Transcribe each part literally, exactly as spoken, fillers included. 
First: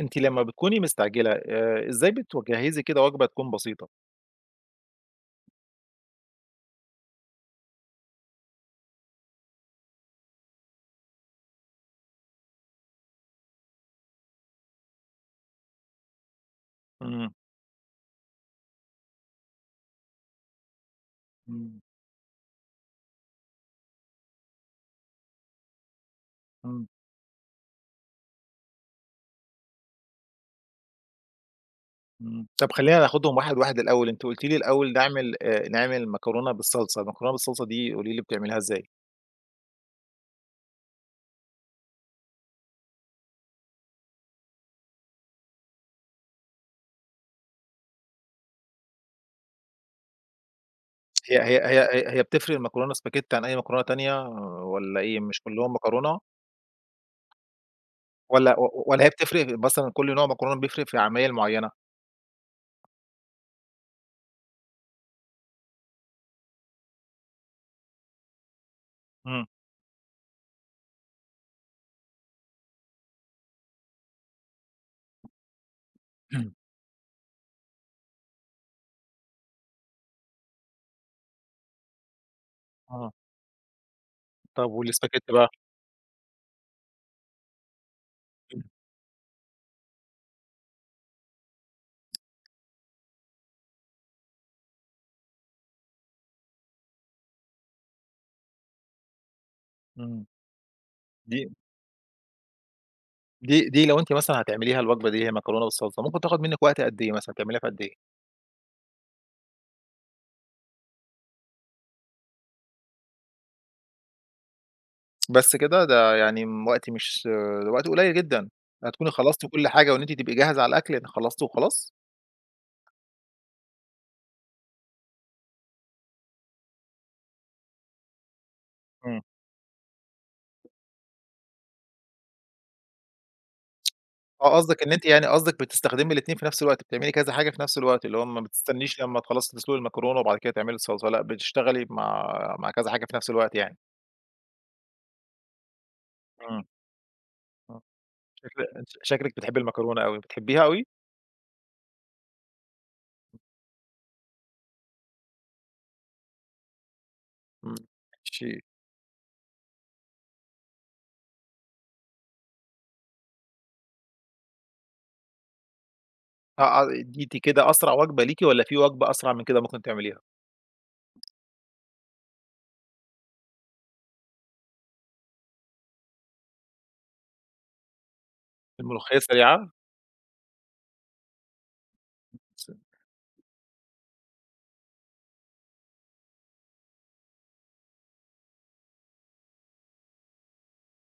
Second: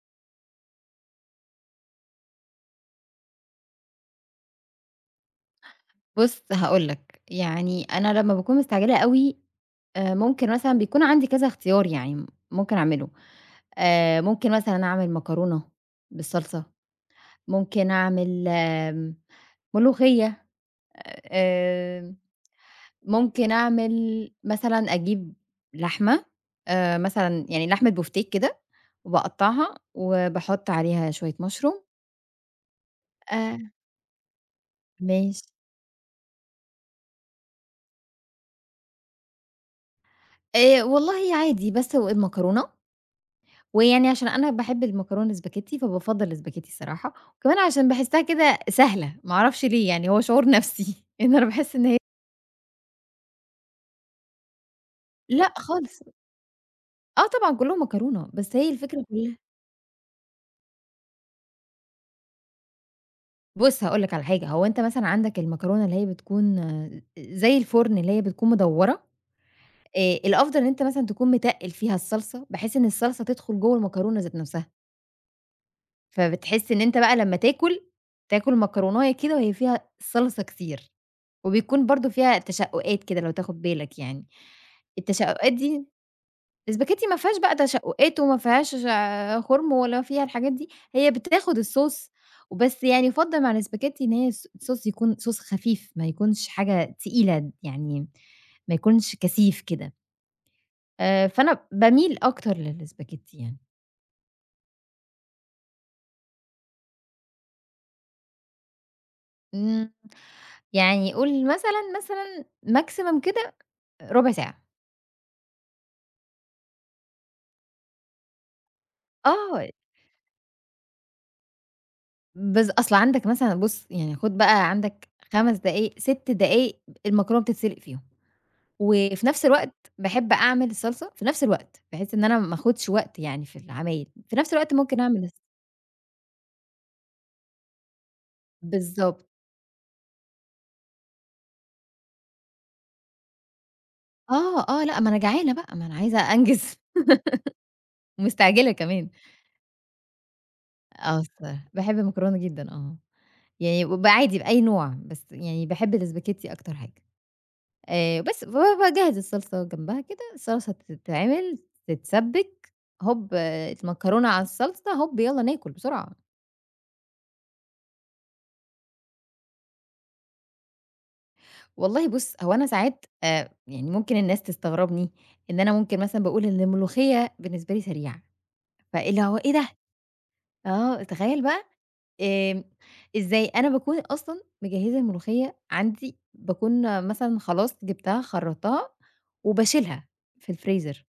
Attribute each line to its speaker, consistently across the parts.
Speaker 1: أنتِ لمّا بتكوني مستعجلة، آآ إزاي بتوجهزي كده وجبة تكون بسيطة؟
Speaker 2: بُص هاقول لك، يعني أنا لمّا باكون مستعجلة أوي، آآ ممكن مثلًا بيكون عندي كذا اختيار يعني ممكن أعمله. آآ ممكن مثلًا أعمل مكرونة بالصلصة،
Speaker 1: امم.
Speaker 2: ممكن أعمل امم ملوخية،
Speaker 1: امم.
Speaker 2: امم ممكن أعمل مثلًا أجيب لحمة
Speaker 1: امم.
Speaker 2: آآ مثلًا يعني لحمة بوفتيك كده، وباقطّعها وباحط عليها شويّة مشروم.
Speaker 1: امم، طب خلّينا ناخدهم
Speaker 2: آآ
Speaker 1: واحد واحد الأول. أنتِ قُلتِ لي الأول نعمل
Speaker 2: ماشي.
Speaker 1: آآ نعمل مكرونة بالصلصة، المكرونة بالصلصة دي قولي لي بتعمليها إزاي؟
Speaker 2: آآ والله عادي، باسلق المكرونة، ويعني عشان أنا باحب المكرونة الاسباجيتي، فبافضل الاسباجيتي الصراحة. وكمان عشان باحسها كده سهلة ما أعرفش ليه، يعني هو شعور نفسي لأنه
Speaker 1: هي
Speaker 2: أنا
Speaker 1: هي
Speaker 2: باحس
Speaker 1: هي
Speaker 2: إن هي
Speaker 1: هي هي بتفرق مكرونة اسباجيتي عن أي مكرونة تانية، والّا إيه مش
Speaker 2: لأ
Speaker 1: كلّهم
Speaker 2: خالص.
Speaker 1: مكرونة؟
Speaker 2: آه طبعًا كلّهم مكرونة، بس
Speaker 1: والّا
Speaker 2: هي
Speaker 1: و والَا
Speaker 2: الفكرة
Speaker 1: هي
Speaker 2: كلها
Speaker 1: بتفرق بين مثلًا كل نوع مكرونة، بيفرق في عمايل معيّنة؟
Speaker 2: بُصّ، هاقول لك على حاجة هو أنت مثلًا عندك المكرونة اللي هي بتكون زي الفُرن اللي هي بتكون مدوَّرة،
Speaker 1: امم.
Speaker 2: آآ، الأفضل إن أنت مثلًا تكون متقِّل فيها الصلصة، بحيث إن الصلصة تدخل جوَّه المكرونة ذات نفسها.
Speaker 1: اهم.
Speaker 2: فبتحس إن أنت بقى لمَّا تاكل، تاكل مكروناية كده وهي فيها صلصة كتير، وبيكون برضه فيها تشقُّقات
Speaker 1: آه.
Speaker 2: كده لو تاخد بالك يعني،
Speaker 1: طب والإسباجيتّي بقى؟
Speaker 2: التشقُقات دي الإسباجيتّي ما فيهاش بقى تشقُقات وما فيهاش، خُرم ولا فيها الحاجات دي، هي بتاخد الSauce وبس يعني يُفضَّل مع الإسباجيتّي إن هي الص الSauce يكون Sauce خفيف ما يكونش حاجة تقيلة د يعني، ما يكونش كثيف كده.
Speaker 1: آمم،
Speaker 2: آآ،
Speaker 1: دي
Speaker 2: فأنا باميل أكتر للإسباجيتّي يعني.
Speaker 1: دي، دي لو أنتِ مثلًا هتعمليها الوجبة دي، اللي هي مكرونة بالصلصة ممكن تاخد منِّك وقت قد إيه مثلًا، تعمليها في قد إيه؟
Speaker 2: امم، يعني قُل مثلًا، مثلًا maximum كده، ربع ساعة.
Speaker 1: بس كده؟ ده يعني امم وقت مش وقت قُليّل جدًا، هتكوني خلّصتِ
Speaker 2: آه
Speaker 1: كل حاجة وإن أنتِ تبقي جاهزة على الأكل، يعني خلّصتِ وخلاص؟
Speaker 2: بس أصل عندك مثلًا بُصّ، يعني خد بقى عندك خَمَس دقايق ستّ دقايق المكرونة بتتسِلق فيهم،
Speaker 1: امم.
Speaker 2: وفي نفس الوقت باحب أعمل الصلصة في نفس الوقت، بحيث إن أنا ما اخدش وقت يعني في العمايل في نفس
Speaker 1: آه،
Speaker 2: الوقت
Speaker 1: قصدِك إن
Speaker 2: ممكن
Speaker 1: أنتِ
Speaker 2: أعمل
Speaker 1: يعني
Speaker 2: الص
Speaker 1: قصدِك بتستخدمي الاتنين في نفس الوقت، بتعملي كذا حاجة في نفس الوقت، اللي هو ما بتستنيش لمَّا
Speaker 2: بالضبط.
Speaker 1: تخلَّصي تسلُقي المكرونة، وبعد كده تعملي الصلصلة، لأ بتشتغلي مع مع كذا حاجة في نفس الوقت يعني؟
Speaker 2: آه، آه، لأ، ما أنا جعانة بقى، ما أنا عايزة
Speaker 1: آه.
Speaker 2: أنجز
Speaker 1: آه، شكل
Speaker 2: ومستعجلة كمان.
Speaker 1: شكلِك بتحبي المكرونة أوي، بتحبيها أوي؟
Speaker 2: آه، الصراحة باحب المكرونة جدًا آه، يعني ب عادي بأي نوع بس يعني باحب الاسباجيتي أكتر حاجة.
Speaker 1: امم،
Speaker 2: آآ،
Speaker 1: ش
Speaker 2: بس فباجهز الصلصة جنبها كده، الصلصة تتعمل تتسبك، هُب المكرونة على الصلصة، هُب يالّا ناكل بسرعة.
Speaker 1: آه، آه، دي دي كده أسرع وجبة ليكِ والّا في وجبة أسرع من كده ممكن تعمليها؟
Speaker 2: والله بُص، هو أنا ساعات آآ، يعني ممكن الناس تستغربني إن أنا ممكن مثلًا باقول إن الملوخية بالنسبة لي سريعة، فإيه
Speaker 1: الملوخية
Speaker 2: اللى هو إيه دة؟
Speaker 1: سريعة؟
Speaker 2: آه، تخيل بقى آمم، إزاي؟ أنا باكون أصلًا مجهزة الملوخية عندي، باكون مثلًا خلاص جبتها خرّطتها وباشيلها في الفريزر.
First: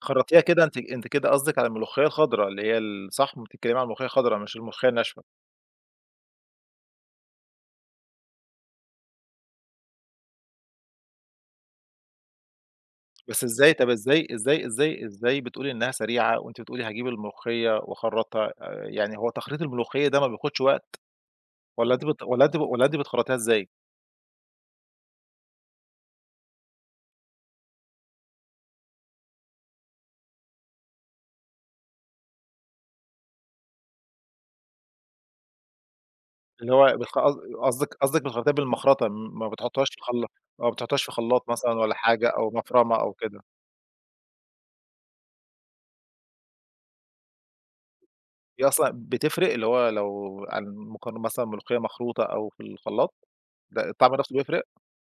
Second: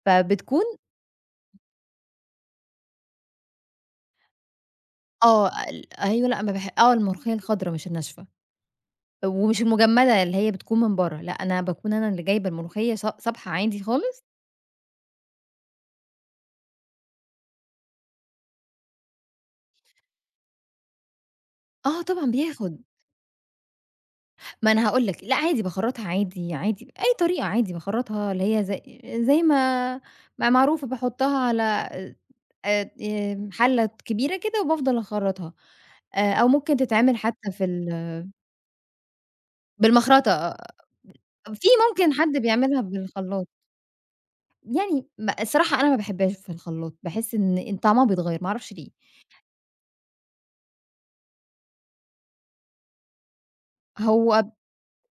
Speaker 1: خرّطتيها كده
Speaker 2: فبتكون
Speaker 1: أنتِ أنتِ كده قصدِك على الملوخية الخضرا اللي هي ال صح، بتتكلمي على الملوخية الخضرا مش الملوخية الناشفة؟
Speaker 2: آه، ال أيوه. لأ، ما باح آه، الملوخية الخضرا مش الناشفة، ومش المجمدة اللي هي بتكون من بره، لأ، أنا باكون أنا اللي جايبة الملوخية ص
Speaker 1: بس
Speaker 2: صابحة
Speaker 1: إزاي؟
Speaker 2: عادي
Speaker 1: طب،
Speaker 2: خالص.
Speaker 1: إزاي إزاي إزاي إزاي بتقولي إنها سريعة وأنتِ بتقولي هاجيب الملوخية واخرّطها آآ، يعني هو تخريط الملوخية ده ما بياخدش وقت؟ والّا
Speaker 2: آه
Speaker 1: أنتِ بت
Speaker 2: طبعًا،
Speaker 1: والّا أنتِ ب
Speaker 2: بياخد.
Speaker 1: والّا أنتِ بتخرّطيها إزاي؟
Speaker 2: ما أنا هاقول لك، لأ، عادي باخرّطها عادي عادي، بأي طريقة عادي، باخرّطها اللي هي ز زي ما ما هي معروفة، باحطها على آآ، آآ، حلة كبيرة كده وبافضل أخرّطها. آآ، أو
Speaker 1: اللي
Speaker 2: ممكن
Speaker 1: هو
Speaker 2: تتعمل
Speaker 1: بالخ قص
Speaker 2: حتى في
Speaker 1: قصدِك قصدِك
Speaker 2: ال
Speaker 1: بتخرطيها بالمخرطة، م ما بتحطهاش في خلاط
Speaker 2: بالمخرطة آآ،
Speaker 1: ما بتحطهاش في خلاط
Speaker 2: في
Speaker 1: مثلًا والّا
Speaker 2: ممكن
Speaker 1: حاجة
Speaker 2: حد
Speaker 1: أو
Speaker 2: بيعملها
Speaker 1: مفرمة أو كده.
Speaker 2: بالخلاط. يعني م الصراحة أنا ما باحبهاش في الخلاط، باحس إن إن طعمها بيتغير ما
Speaker 1: هي
Speaker 2: أعرفش ليه.
Speaker 1: أصلًا بتفرق، اللي هو لو على المقارنة مثلًا ملوخية مخروطة أو في الخلاط؟ ده الطعم نفسه
Speaker 2: هو
Speaker 1: بيفرق؟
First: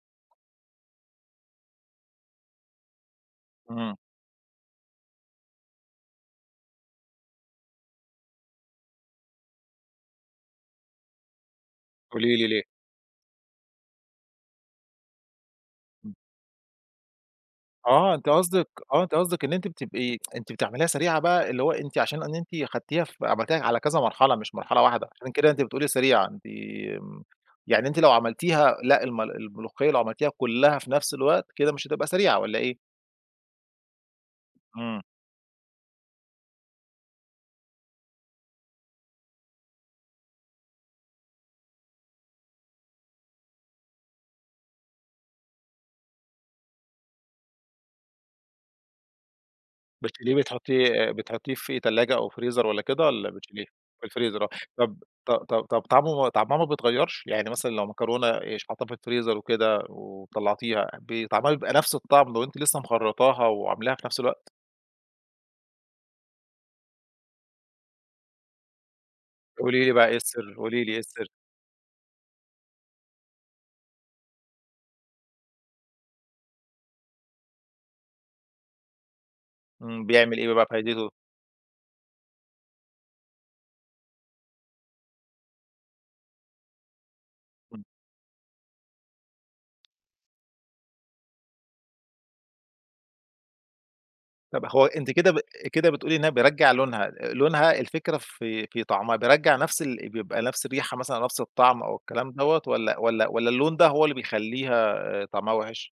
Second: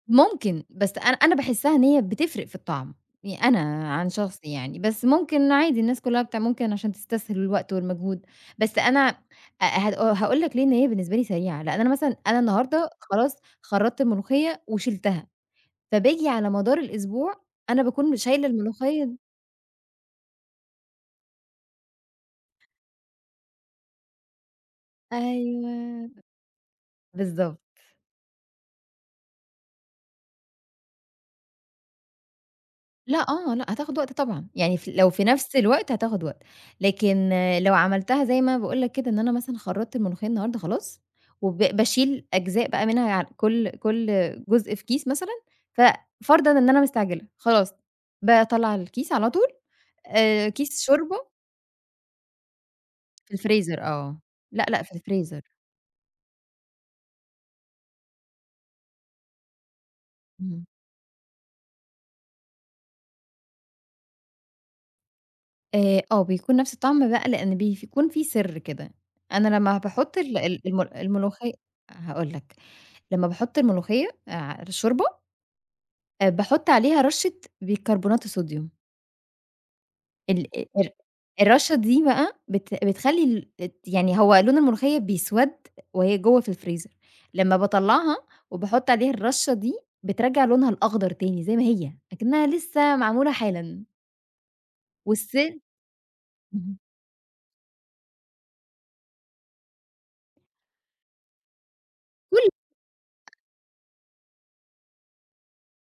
Speaker 2: ممكن بس أنا أنا باحسها إن هي بتفرق في الطعم، يع أنا
Speaker 1: إمم.
Speaker 2: عن شخصي يعني، بس ممكن عادي الناس كلها بتع ممكن عشان تستسهل الوقت والمجهود، بس أنا آآ، هأ هاقول لك ليه إن هي بالنسبة لي سريعة، لأن أنا مثلًا
Speaker 1: قولي
Speaker 2: أنا
Speaker 1: لي، ليه؟
Speaker 2: النهاردة خلاص خرّطت الملوخية وشِلتها،
Speaker 1: إمم.
Speaker 2: فباجي على مدار الأسبوع أنا باكون
Speaker 1: آه، أنتِ
Speaker 2: شايلة
Speaker 1: قصدِك
Speaker 2: الملوخية
Speaker 1: آه، أنت
Speaker 2: د
Speaker 1: قصدِك إن أنتِ بتبقي أنتِ بتعمليها سريعة بقى، اللي هو أنتِ عشان إن أنتِ أخدتيها ف عملتيها على كذا مرحلة مش مرحلة واحدة، عشان كده أنتِ بتقولي
Speaker 2: أيوه،
Speaker 1: سريعة أنتِ
Speaker 2: بالضبط.
Speaker 1: يعني أنتِ لو عملتيها لأ، الم الملوخية لو عملتيها كلها في نفس الوقت، كده مش هتبقى سريعة، والّا إيه؟
Speaker 2: لأ، آه، لأ، هتاخد وقت طبعًا يعني ف
Speaker 1: إمم.
Speaker 2: لو في نفْس الوقت هتاخد وقت، لكن لو عملْتها زي ما أنا باقول لك كده إن أنا مثلًا خرّطت الملوخية النهاردة خلاص، وب باشيل أجزاء بقى منها كل كل جزء في كيس مثلًا ف فرضًا إن أنا مستعجلة، خلاص باطلّع الكيس على طول
Speaker 1: بتشيليه
Speaker 2: آآ، كيس
Speaker 1: بتحُطيه آآ،
Speaker 2: شوربة.
Speaker 1: بتحطيه في تلاجة أو فريزر والّا كده والّا
Speaker 2: في
Speaker 1: بتشيليه
Speaker 2: الفريزر آه،
Speaker 1: فالفريزر آه.
Speaker 2: لأ، لأ في
Speaker 1: طب، ط
Speaker 2: الفريزر.
Speaker 1: ط طب، طعمُه ما طعمها ما بيتغيّرش يعني مثلًا لو مكرونة إيش حاطّة في الفريزر وكده
Speaker 2: امم.
Speaker 1: وطلّعتيها، بيتعمل بقى نفس الطَّعم لو أنتِ لسه مخرّطاها، وعاملاها في نفس الوقت؟
Speaker 2: آآ، آه، بيكون نفس الطَّعم بقى لأن بيف كون فيه سر كده، أنا لما
Speaker 1: قولي لي بقى، إيه
Speaker 2: باحط ال
Speaker 1: السّر،
Speaker 2: ال
Speaker 1: قولي لي
Speaker 2: المل
Speaker 1: إيه السر؟
Speaker 2: الملوخي هاقول لك، لما باحط الملوخية على الشوربة باحط عليها رشّة بيكربونات الصوديوم.
Speaker 1: امم، بيعمِل
Speaker 2: ال
Speaker 1: إيه بقى
Speaker 2: ال
Speaker 1: فايدتُه؟
Speaker 2: الرشّة دي بقى بت بتخلّي الت يعني هو لون الملوخية بيسوَد وهي جوا في الفريزر، لما
Speaker 1: امم.
Speaker 2: باطلّعها وباحط عليها الرشّة دي بترجَّع لونها الأخضر تاني زي ما هي أكنها لسه معمولة حالًا.
Speaker 1: طب هو أنتِ كده ب
Speaker 2: والسن
Speaker 1: كده بتقولي إنّها بيرجع
Speaker 2: اهم.
Speaker 1: لونها، لونها، الفكرة في في طعمها بيرجَّع نفس ال بيبقى نفس الريحة مثلًا، نفس الطعم أو الكلام
Speaker 2: كل
Speaker 1: دَوَّة، والَّا والَّا والَّا اللون ده هو اللي بيخلّيها طعمها وِحِش؟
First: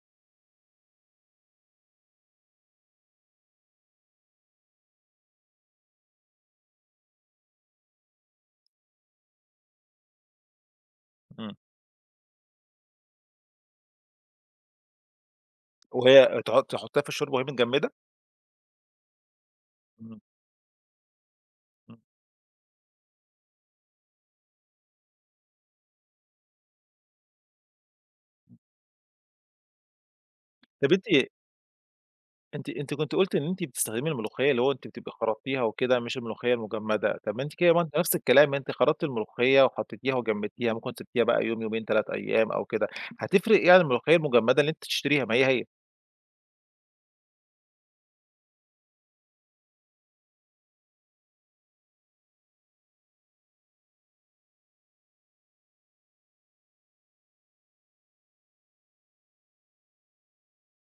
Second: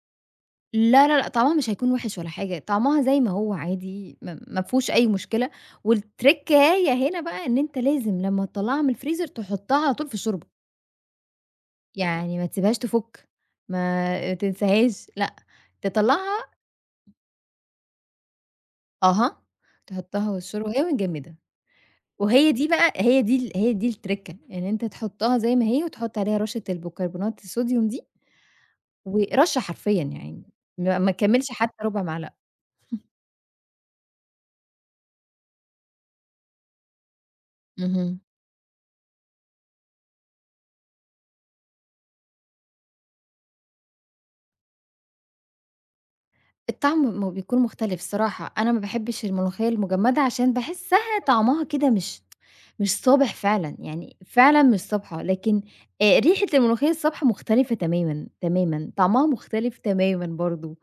Speaker 2: لا، لا، لا، طعمَها مش هيكون وِحِش ولا حاجة، طعمَها زي ما هو عادي، ما مافيهوش أي مشكلة، والتريكاية هنا بقى إن أنت لازم لمَّا تطلَّعها من الفريزر تحطَّها على طول في الشوربة.
Speaker 1: إمم.
Speaker 2: يعني ما تسيبهاش تفُّك، ما تنساهاش لأ،
Speaker 1: وهي
Speaker 2: تِطلَّعها
Speaker 1: تحط تحطيها في الشوربة وهي متجمّدة؟
Speaker 2: أها،
Speaker 1: إمم.
Speaker 2: تحطَّها والشوربه وهي متجمّده،
Speaker 1: إمم.
Speaker 2: وهي دي بقى هي دي ال هي دي الترِكَّة إن أنتَ تحطَّها زي ما هي، وتحط عليها رشَّة البيكربونات الصوديوم دي، و رشَّة حرفيًا يعني
Speaker 1: طب
Speaker 2: ما
Speaker 1: أنتِ
Speaker 2: ما تكمِّلش حتّى رُبع معلقة.
Speaker 1: أنتِ، أنتِ كنتِ قلتِ إن أنتِ بتستخدمي الملوخيّة اللي هو أنتِ بتبقى خَرَطتيها وكده، مش الملوخيّة المجمّدة، طب أنتِ كده ما أنتِ نفس
Speaker 2: اهم.
Speaker 1: الكلام، أنتِ خرطّتي الملوخيّة وحطّيتيها وجمّدتيها، ممكن سبتيها بقى يوم يومين تلات أيّام أو كده، هتفرق ايه عن الملوخيّة المجمّدة اللي أنتِ بتشتريها؟ ما هي، هي.
Speaker 2: الطعم م بيكون مُختلف الصراحة، أنا ما باحبِّش الملوخيّة المجمّدة عشان باحسِّها طعمَها كده مش مش صابِح فعلًا، يعني فعلًا مش صابحة، لكن آآ، ريحة الملوخيّة الصابحة مُختلِفة تمامًا، تمامًا، طعمَها مُختلف تمامًا برضه،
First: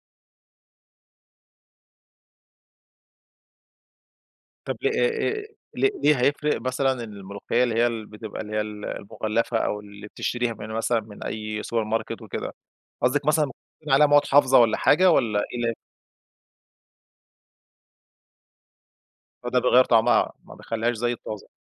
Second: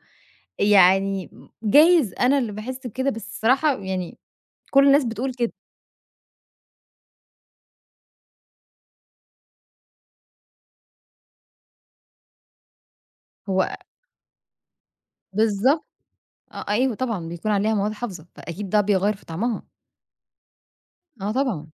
Speaker 2: يعني م جايز أنا اللي باحِسّ بكده، بس الصراحة يعني
Speaker 1: طب
Speaker 2: كل
Speaker 1: لي
Speaker 2: الناس
Speaker 1: إي
Speaker 2: بتقول كده.
Speaker 1: إي ليه هيفرق مثلًا الملوخيّة اللي هي بتبقى اللي هي ال المُغَلَّفة، أو اللي بتشتريها من مثلًا من أي سوبر ماركت وكده؟ قصدك مثلًا ممكن
Speaker 2: هو
Speaker 1: يكون عليها مواد حافظة والَّا حاجة والَّا [unintelligible]
Speaker 2: بالضبط، آه، أيوه طبعًا، بيكون عليها مواد حافظة، فأكيد ده بيغيَّر في
Speaker 1: آه، ده
Speaker 2: طعمَها.
Speaker 1: بيغيّر طعمَها ما بيخليهاش زي
Speaker 2: آه
Speaker 1: الطازة.
Speaker 2: طبعًا،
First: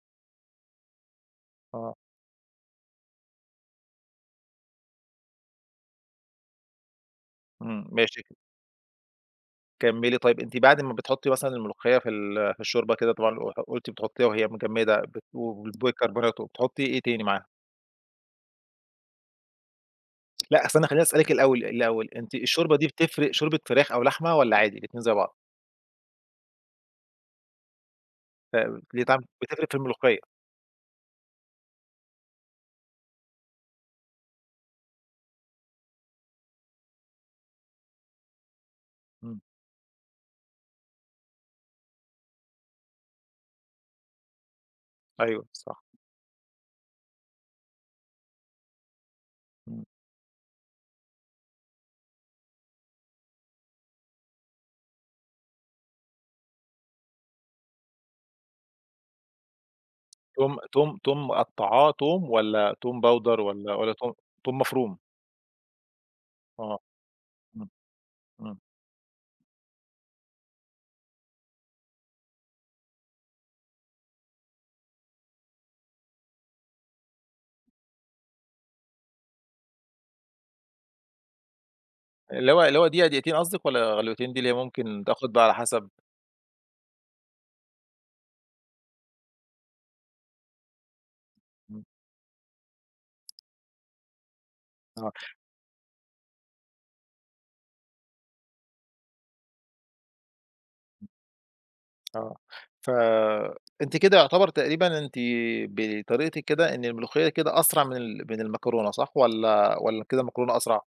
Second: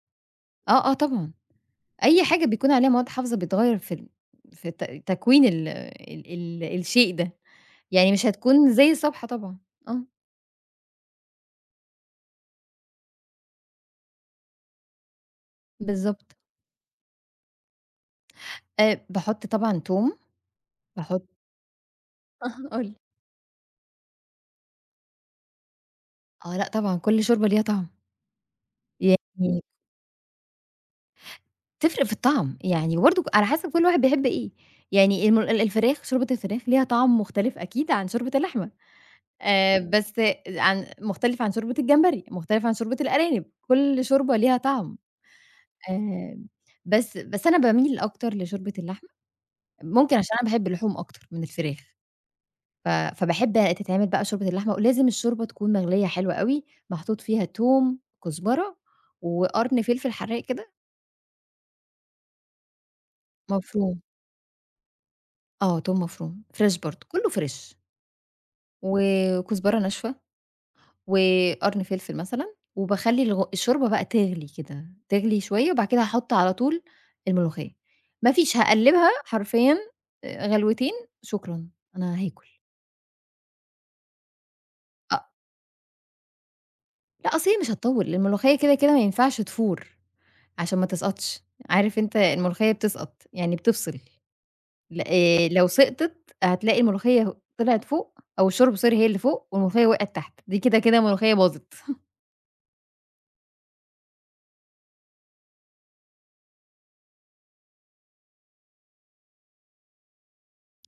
Speaker 2: آه، آه طبعًا،
Speaker 1: آه.
Speaker 2: أي حاجة بيكون عليها مواد حافظة بيتغيّر في ال في الت تكوين ال ال ال الشيء ده،
Speaker 1: امم،
Speaker 2: يعني
Speaker 1: ماشي
Speaker 2: مش هتكون زي الصابحة طبعًا، آه.
Speaker 1: كمِّلي طيّب، أنتِ بعد ما بتحطّي مثلًا الملوخيّة في ال في الشوربة كده، طبعًا قُ قلتِ بتحطّيها وهي مجمدة، [unintelligible]
Speaker 2: بالضبط.
Speaker 1: الكربوناتو، بتحطي إيه تاني معاها.
Speaker 2: آآ باحُط طبعًا توم،
Speaker 1: لأ، أصل أنا خلّيني
Speaker 2: باحُط
Speaker 1: أسألِك الأول الأول، أنتِ
Speaker 2: آه
Speaker 1: الشوربة
Speaker 2: قٌل
Speaker 1: دي
Speaker 2: لي.
Speaker 1: بتفرق شوربة فراخ أو لحمة، والّا عادي الاتنين زي بعض؟
Speaker 2: آه لأ طبعًا، كل شوربة ليها طعم.
Speaker 1: آآ ليه طعم،
Speaker 2: يعني
Speaker 1: بتفرق في الملوخية.
Speaker 2: تفرق في الطعم، يعني برضه على حسب كل واحد بيحب إيه، يعني الم ال الفراخ شوربة الفراخ ليها طعم مختلف أكيد عن شوربة اللحمة،
Speaker 1: إمم.
Speaker 2: آآ بس عن مختلف عن شوربة الجمبري، مختلف عن شوربة الأرانب، كل شوربة ليها طعم،
Speaker 1: أيوه صح.
Speaker 2: آآ بس بس أنا باميِل أكتر لشوربة اللحمة،
Speaker 1: إمم.
Speaker 2: ممكن عشان أنا باحب اللحوم أكتر من الفراخ، ف فباحب تتعمل بقي شوربة اللحمة، ولازم الشوربة تكون مغليه حلو أوي، محطوط فيها توم، كزبرة، وقرن فلفل حرّاق
Speaker 1: توم
Speaker 2: كده.
Speaker 1: توم توم مقطّعاه توم والّا توم باودر، والّّا والّّا
Speaker 2: مفروم.
Speaker 1: توم توم مفروم؟
Speaker 2: آه توم مفروم، فريش
Speaker 1: آه
Speaker 2: برضه، كله
Speaker 1: إمم،
Speaker 2: فريش.
Speaker 1: إمم.
Speaker 2: و وكزبرة ناشفه، وقرن فلفل مثلًا، وباخلي الغ الشوربة بقى تغلي كده تغلي شوية، وبعد كده هاحُط علي طول الملوخية، مافيش هاقلّبها حرفيًا آآ غلوتين، شكرًا أنا
Speaker 1: اللي
Speaker 2: هاكل.
Speaker 1: هو اللي هو دقيقة دقيقتين قصدِك، والّا غلوتين دي اللي هي ممكن
Speaker 2: أ
Speaker 1: تاخد بقي على حسب؟
Speaker 2: لا أصل هي مش هتطوّل، لأن الملوخية كده كده ما ينفعش تفور، عشان ما تسقطش،
Speaker 1: إمم.
Speaker 2: عارف أنت الملوخية بتسقط يعني بتفصل، لأ
Speaker 1: آه.
Speaker 2: آآ، لو سقطت هتلاقي الملوخية طلعت فوق، أو الشوربة sorry هي اللي فوق، والملوخية وقعت تحت، دي كده كده ملوخية باظت.
Speaker 1: آه ف أنتِ كده يعتبر تقريبًا، أنتِ بطريقتِك كده إن الملوخية كده أسرع من ال من المكرونة، صح والّا والّا كده المكرونة أسرع؟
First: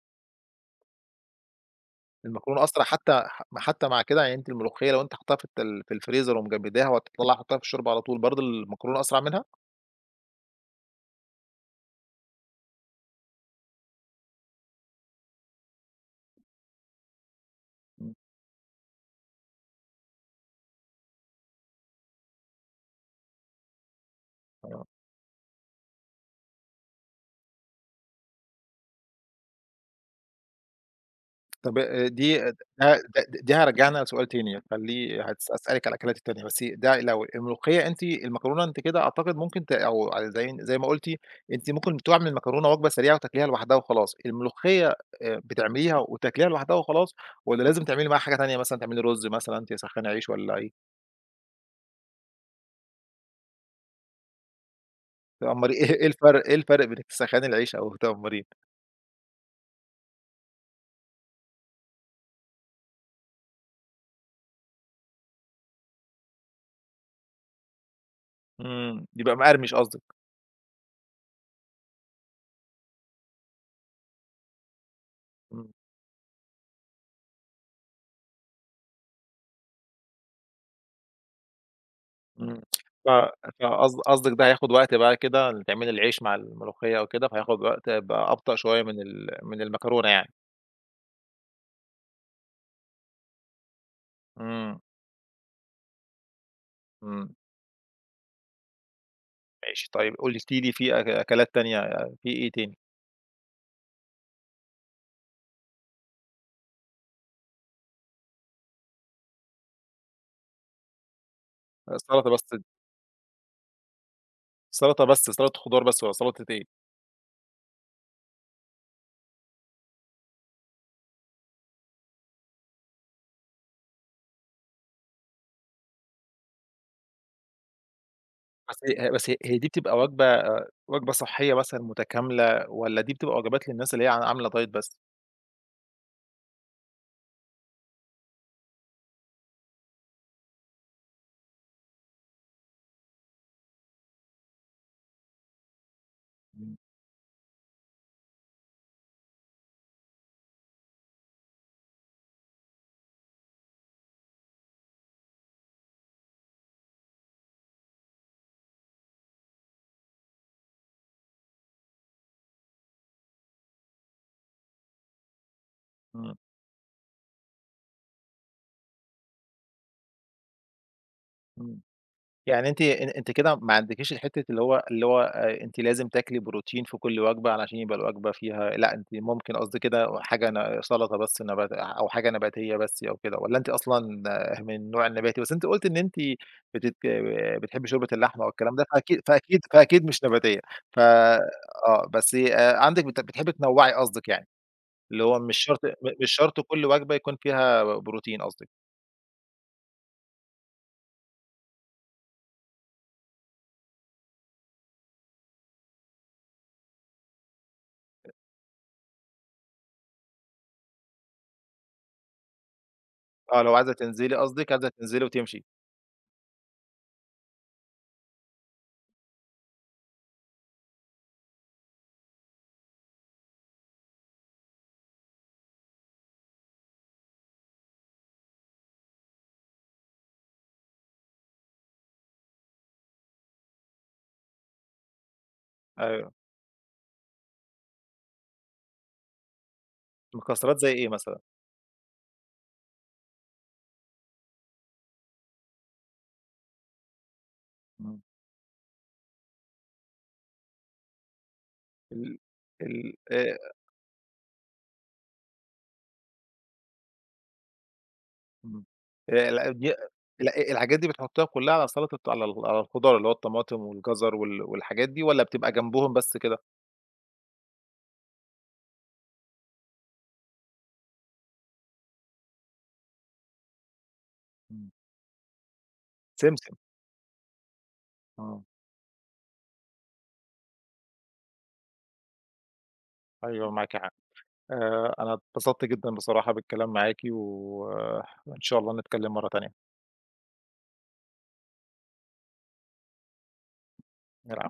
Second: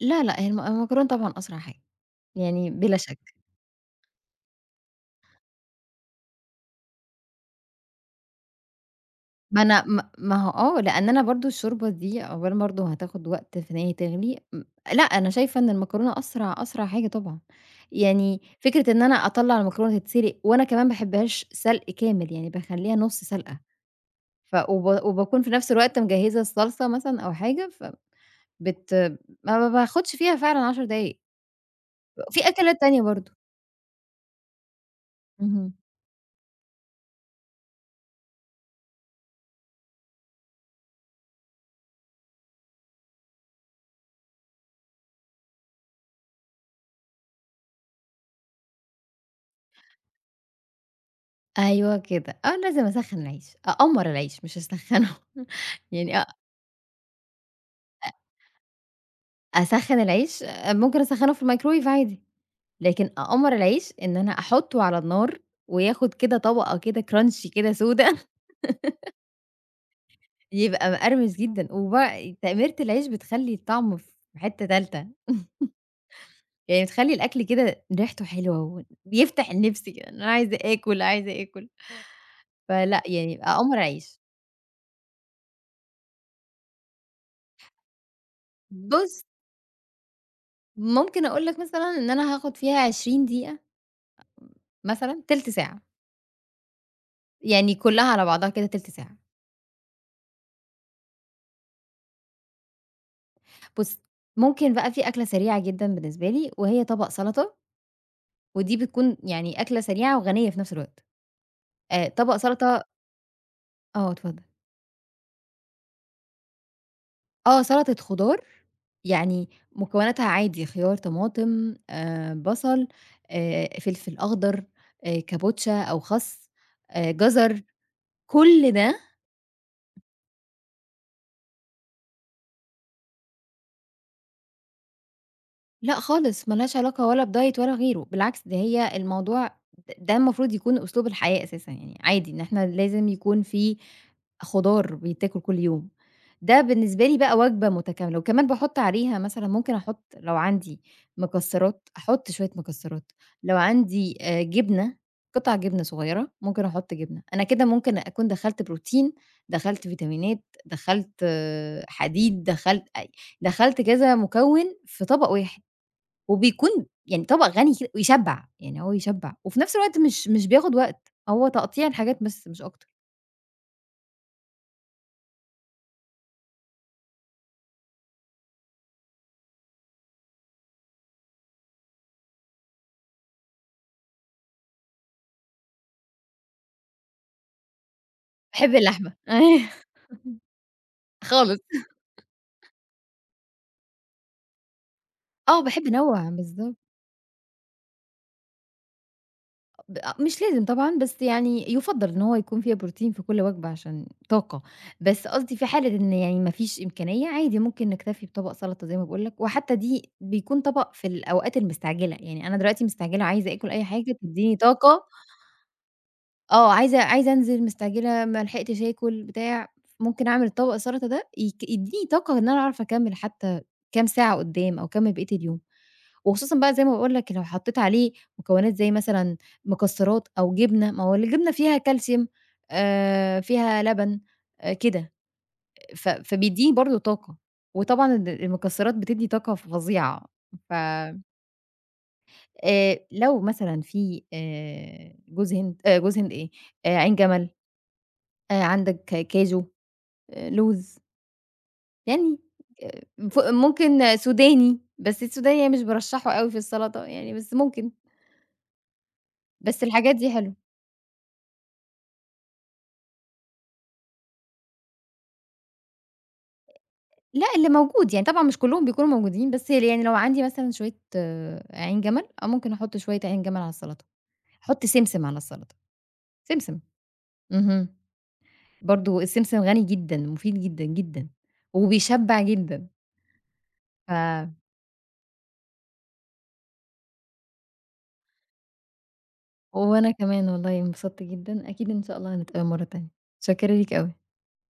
Speaker 2: لا لأ، هي الم المكرونة طبعًا أسرع حاجة،
Speaker 1: المكرونة
Speaker 2: يعني
Speaker 1: أسرع
Speaker 2: بلا
Speaker 1: حتى
Speaker 2: شك.
Speaker 1: م حتى مع كده، يعني أنتِ الملوخية لو أنتِ حاطّاها في الت في الفريزر ومجمّداها، وهتطلع حطّاها في الشوربة على طول، برضه المكرونة أسرع منها؟
Speaker 2: ما أنا ما ما هو آه، لأن أنا برضه الشوربة دي أولًا برضه هتاخد وقت في إن هي تغلي، ام لأ أنا شايفة إن المكرونة أسرع أسرع حاجة طبعًا،
Speaker 1: إمم.
Speaker 2: يعني فكرة إن أنا أطلّع المكرونة تتسلق، وأنا كمان باحبهاش سلق كامل يعني باخليها نص سلقة، ف
Speaker 1: [unintelligible]
Speaker 2: وب وباكون في نفس الوقت مجهّزة الصلصة مثلًا أو حاجة، فب بت ما ب باخدش فيها فعلًا عَشَر دقايق،
Speaker 1: طب آآ دي
Speaker 2: في
Speaker 1: د
Speaker 2: أكلات
Speaker 1: ده
Speaker 2: تانية برضه
Speaker 1: د دي هارجعنا لسؤال تاني خليه هاس
Speaker 2: اهم.
Speaker 1: هاسألِك على الأكلات التانية، بس ي ده لو الملوخية أنتِ المكرونة أنتِ كده أعتقد ممكن ت أو زي زي ما قُلتِ، أنتِ ممكن تعملي المكرونة وجبة سريعة وتاكليها لوحدها وخلاص، الملوخية آآ بتعمليها وتاكليها لوحدها وخلاص، والّا لازم تعملي معاها حاجة تانية، مثلًا تعملي رز، مثلًا تسخني عيش والّا إيه؟
Speaker 2: أيوه كده. أنا لازم أسخّن العيش، أقمّر العيش مش أسخّنه
Speaker 1: تقمّري إيه إيه
Speaker 2: يعني أ
Speaker 1: الفرْق إيه الفرْق بين إنِّك تسخّني العيش أو
Speaker 2: آآ
Speaker 1: تقمّريه؟
Speaker 2: أسخّن العيش؟ ممكن أسخّنه في الميكروويف عادي. لكن أقمّر العيش، إن أنا أحطُّه على النار وياخد كده طبَقة كده كرانشي كده سودا.
Speaker 1: إمم. بيبقى مقرمِش قصدِك.
Speaker 2: يبقى مقرمش جدًا. وبقى تقميرة العيش بتخلّي الطعم في حِتّة تالتة
Speaker 1: إمم.
Speaker 2: يعني تخلّي الأكل كده ريحته حلوة و بيفتَح النِّفس كده. إن أنا عايزة آكُل، عايزة آكُل.
Speaker 1: إمم.
Speaker 2: فلأ
Speaker 1: ف
Speaker 2: يعني، أقمّر
Speaker 1: فقص
Speaker 2: أعيش.
Speaker 1: قصدك ده هياخد وقت بقى كده، تعملي العيش مع الملوخيّة أو كده، فهياخد يبقى وقت أب أبطأ شويّة من
Speaker 2: بُص
Speaker 1: ال من المكرونة يعني.
Speaker 2: ممكن أقول لك مثلًا إن أنا هاخد فيها عشرين دقيقة، أم
Speaker 1: إمم.
Speaker 2: مثلًا، تِلت ساعة.
Speaker 1: إمم.
Speaker 2: يعني كُلّها على بعضها كده تِلت ساعة.
Speaker 1: ماشي، طيب قلتِ لي فيه أك أكلات تانية، في إيه تاني؟
Speaker 2: بُص، ممكن بقى في أكلَة سريعة جدًا بالنسبة لي، وهي طبَق سلطة. ودي بتكُون يعني أكلَة سريعة وغنية في نفس الوقت. آآ
Speaker 1: السّلطة
Speaker 2: طبق
Speaker 1: بس
Speaker 2: سلطة آه، اتفضل.
Speaker 1: سلطة بس، سلطة خضار بس والّا سلطة إيه؟
Speaker 2: آه، سلطة خضار يعني مكوناتها عادي خيار، طماطم، آآ بصل، آآ فلفل أخضر، آآ كابوتشا أو خس، آآ جزر، كل
Speaker 1: بس
Speaker 2: ده
Speaker 1: ه هي بس هي دي بتبقى وجبة آآ وجبة صحية مثلًا متكاملة والّا دي بتبقى وجبات للناس اللي هي ع عاملة دايت بس؟
Speaker 2: لأ خالص، ما لهاش علاقة ولا بدايت ولا غيره، بالعكس، ده هي الموضوع د ده المفروض يكون أسلوب الحياة أساسًا يعني، عادي إن إحنا لازم يكون في خضار بيتاكل كل يوم. ده
Speaker 1: امم.
Speaker 2: بالنسبة لي بقى وجبة متكاملة وكمان باحُط عليها مثلًا ممكن أحُط لو عندي مكسرات، أحُط شوية مكسرات، لو عندي آآ جبنة، قطع جبنة صغيرة، ممكن أحُط جبنة، أنا كده ممكن أكون دخَّلت بروتين، دخَّلت فيتامينات، دخَّلت حديد، دخَّلت أي دخَّلت كذا مكوِّن في طبق واحد،
Speaker 1: إمم.
Speaker 2: وبيكون يعني طبق غني كد ويشَّبع، يعني هو يشَّبع، وفي نفس الوقت مش مش بياخد وقت، هو
Speaker 1: إمم،
Speaker 2: تقطيع الحاجات بس مش
Speaker 1: يعني أنتِ
Speaker 2: أكتر.
Speaker 1: أن أنتِ كده ما عندكيش الحتة اللي هو اللي هو آآ أنتِ لازم تاكلي بروتين في كل وجبة علشان يبقى الوجبة فيها لأ، أنتِ ممكن قصدي كده وحاجة ن سلطة بس نبات أو حاجة نباتية بس أو كده والّا أنتِ أصلًا ه من النوع النباتي؟ بس أنتِ قُلتِ إن أنتِ بتت بتحبي شوربة اللحمة
Speaker 2: باحب
Speaker 1: والكلام ده،
Speaker 2: اللحمة،
Speaker 1: فأكيد فأكيد فأكيد
Speaker 2: أيوه،
Speaker 1: مش نباتية، ف
Speaker 2: خالص.
Speaker 1: آه، بس آآ عندِك بت بتحبي تنوعي قصدِك يعني، اللي هو مش
Speaker 2: آه،
Speaker 1: شرط
Speaker 2: باحب
Speaker 1: م
Speaker 2: أنوَّع،
Speaker 1: مش شرط
Speaker 2: بالضبط.
Speaker 1: كل وجبة يكون فيها بروتين قصدِك؟
Speaker 2: ب أ مش لازم طبعًا بس يعني يُفَضَّل إن هو يكون فيها بروتين في كل وجبة عشان طاقة. بس قصدي في حالة إن يعني ما فيش إمكانية، عادي ممكن نكتَفي
Speaker 1: [unintelligible]
Speaker 2: بطبق سلطة زي ما باقول لك، وحتى دي بيكون طبق في الأوقات المستعجلة. يعني أنا دلوقتي مستعجلة وعايزة
Speaker 1: آه،
Speaker 2: آكُل
Speaker 1: لو
Speaker 2: أي
Speaker 1: عايزة
Speaker 2: حاجة
Speaker 1: تِنزلي
Speaker 2: تديني
Speaker 1: قصدِك، عايزة
Speaker 2: طاقة.
Speaker 1: تِنزلي وتِمشي.
Speaker 2: آه، عايزة عايزة أنزل، مستعجلة، ما لحقتش آكُل، بتاع ممكن أعمل طبق السلطة ده ي يديني طاقة إن أنا أعرف أكمل حتى كام ساعة قدام أو أكمِّل بقية اليوم. وخصوصًا بقى زي ما باقول لك لو حطيت عليه مكونات زي مثلًا مكسرات أو جبنة، ما هو الجبنة فيها كالسيوم آآ، فيها لبن، كده ف
Speaker 1: أيوه.
Speaker 2: فبيدّيني برضه طاقة وطبعًا الم-المكسرات بتدي طاقة فظيعة ف
Speaker 1: مكسرات زي إيه مثلًا؟
Speaker 2: آآ، لو مثلًا في آآ، جوز هند آآ، جوز هند إيه، عين جَمل.
Speaker 1: إمم.
Speaker 2: آآ، عندك كاچو، لوز.
Speaker 1: ال
Speaker 2: يعني آآ،
Speaker 1: ال
Speaker 2: ف
Speaker 1: آآ
Speaker 2: ممكن سوداني، بس السوداني يعني مش بارَشَّحه أوي في السلطة يعني بس ممكن.
Speaker 1: اهم، آآ، لأ
Speaker 2: بس
Speaker 1: دي
Speaker 2: الحاجات دي حلوه.
Speaker 1: لأ، الحاجات دي بتحطّيها كلها على السَلَطَة عل على الخُضَار اللي هو الطماطم والجَزَر وال والحاجات دي والَّا بتبقى جَنبُهُم بس كده؟
Speaker 2: لأ، اللي موجود، يعني طبعًا مش كلهم بيكونوا موجودين بس يعني لو عندي مثلًا شوية عين جَمل أو ممكن أحُط شوية عين جَمل على السلطة. أحُط
Speaker 1: إمم.
Speaker 2: سمسم على السلطة.
Speaker 1: سمسم.
Speaker 2: سمسم، اهم.
Speaker 1: آه.
Speaker 2: برضه السمسم غني جدًا، مفيد جدًا، جدًا، وبيشبع جدًا.
Speaker 1: أيوه، معاكِ حق.
Speaker 2: ف
Speaker 1: آآ، أنا اتبسط جدًا بصراحة بالكلام معاكِ، و وإن شاء الله نتكلّم مرة تانية.
Speaker 2: وأنا كمان والله انبسط جدًا، أكيد إن شاء الله هنتقابل مرة تانية. متشكرة ليك أوي.
Speaker 1: العفو.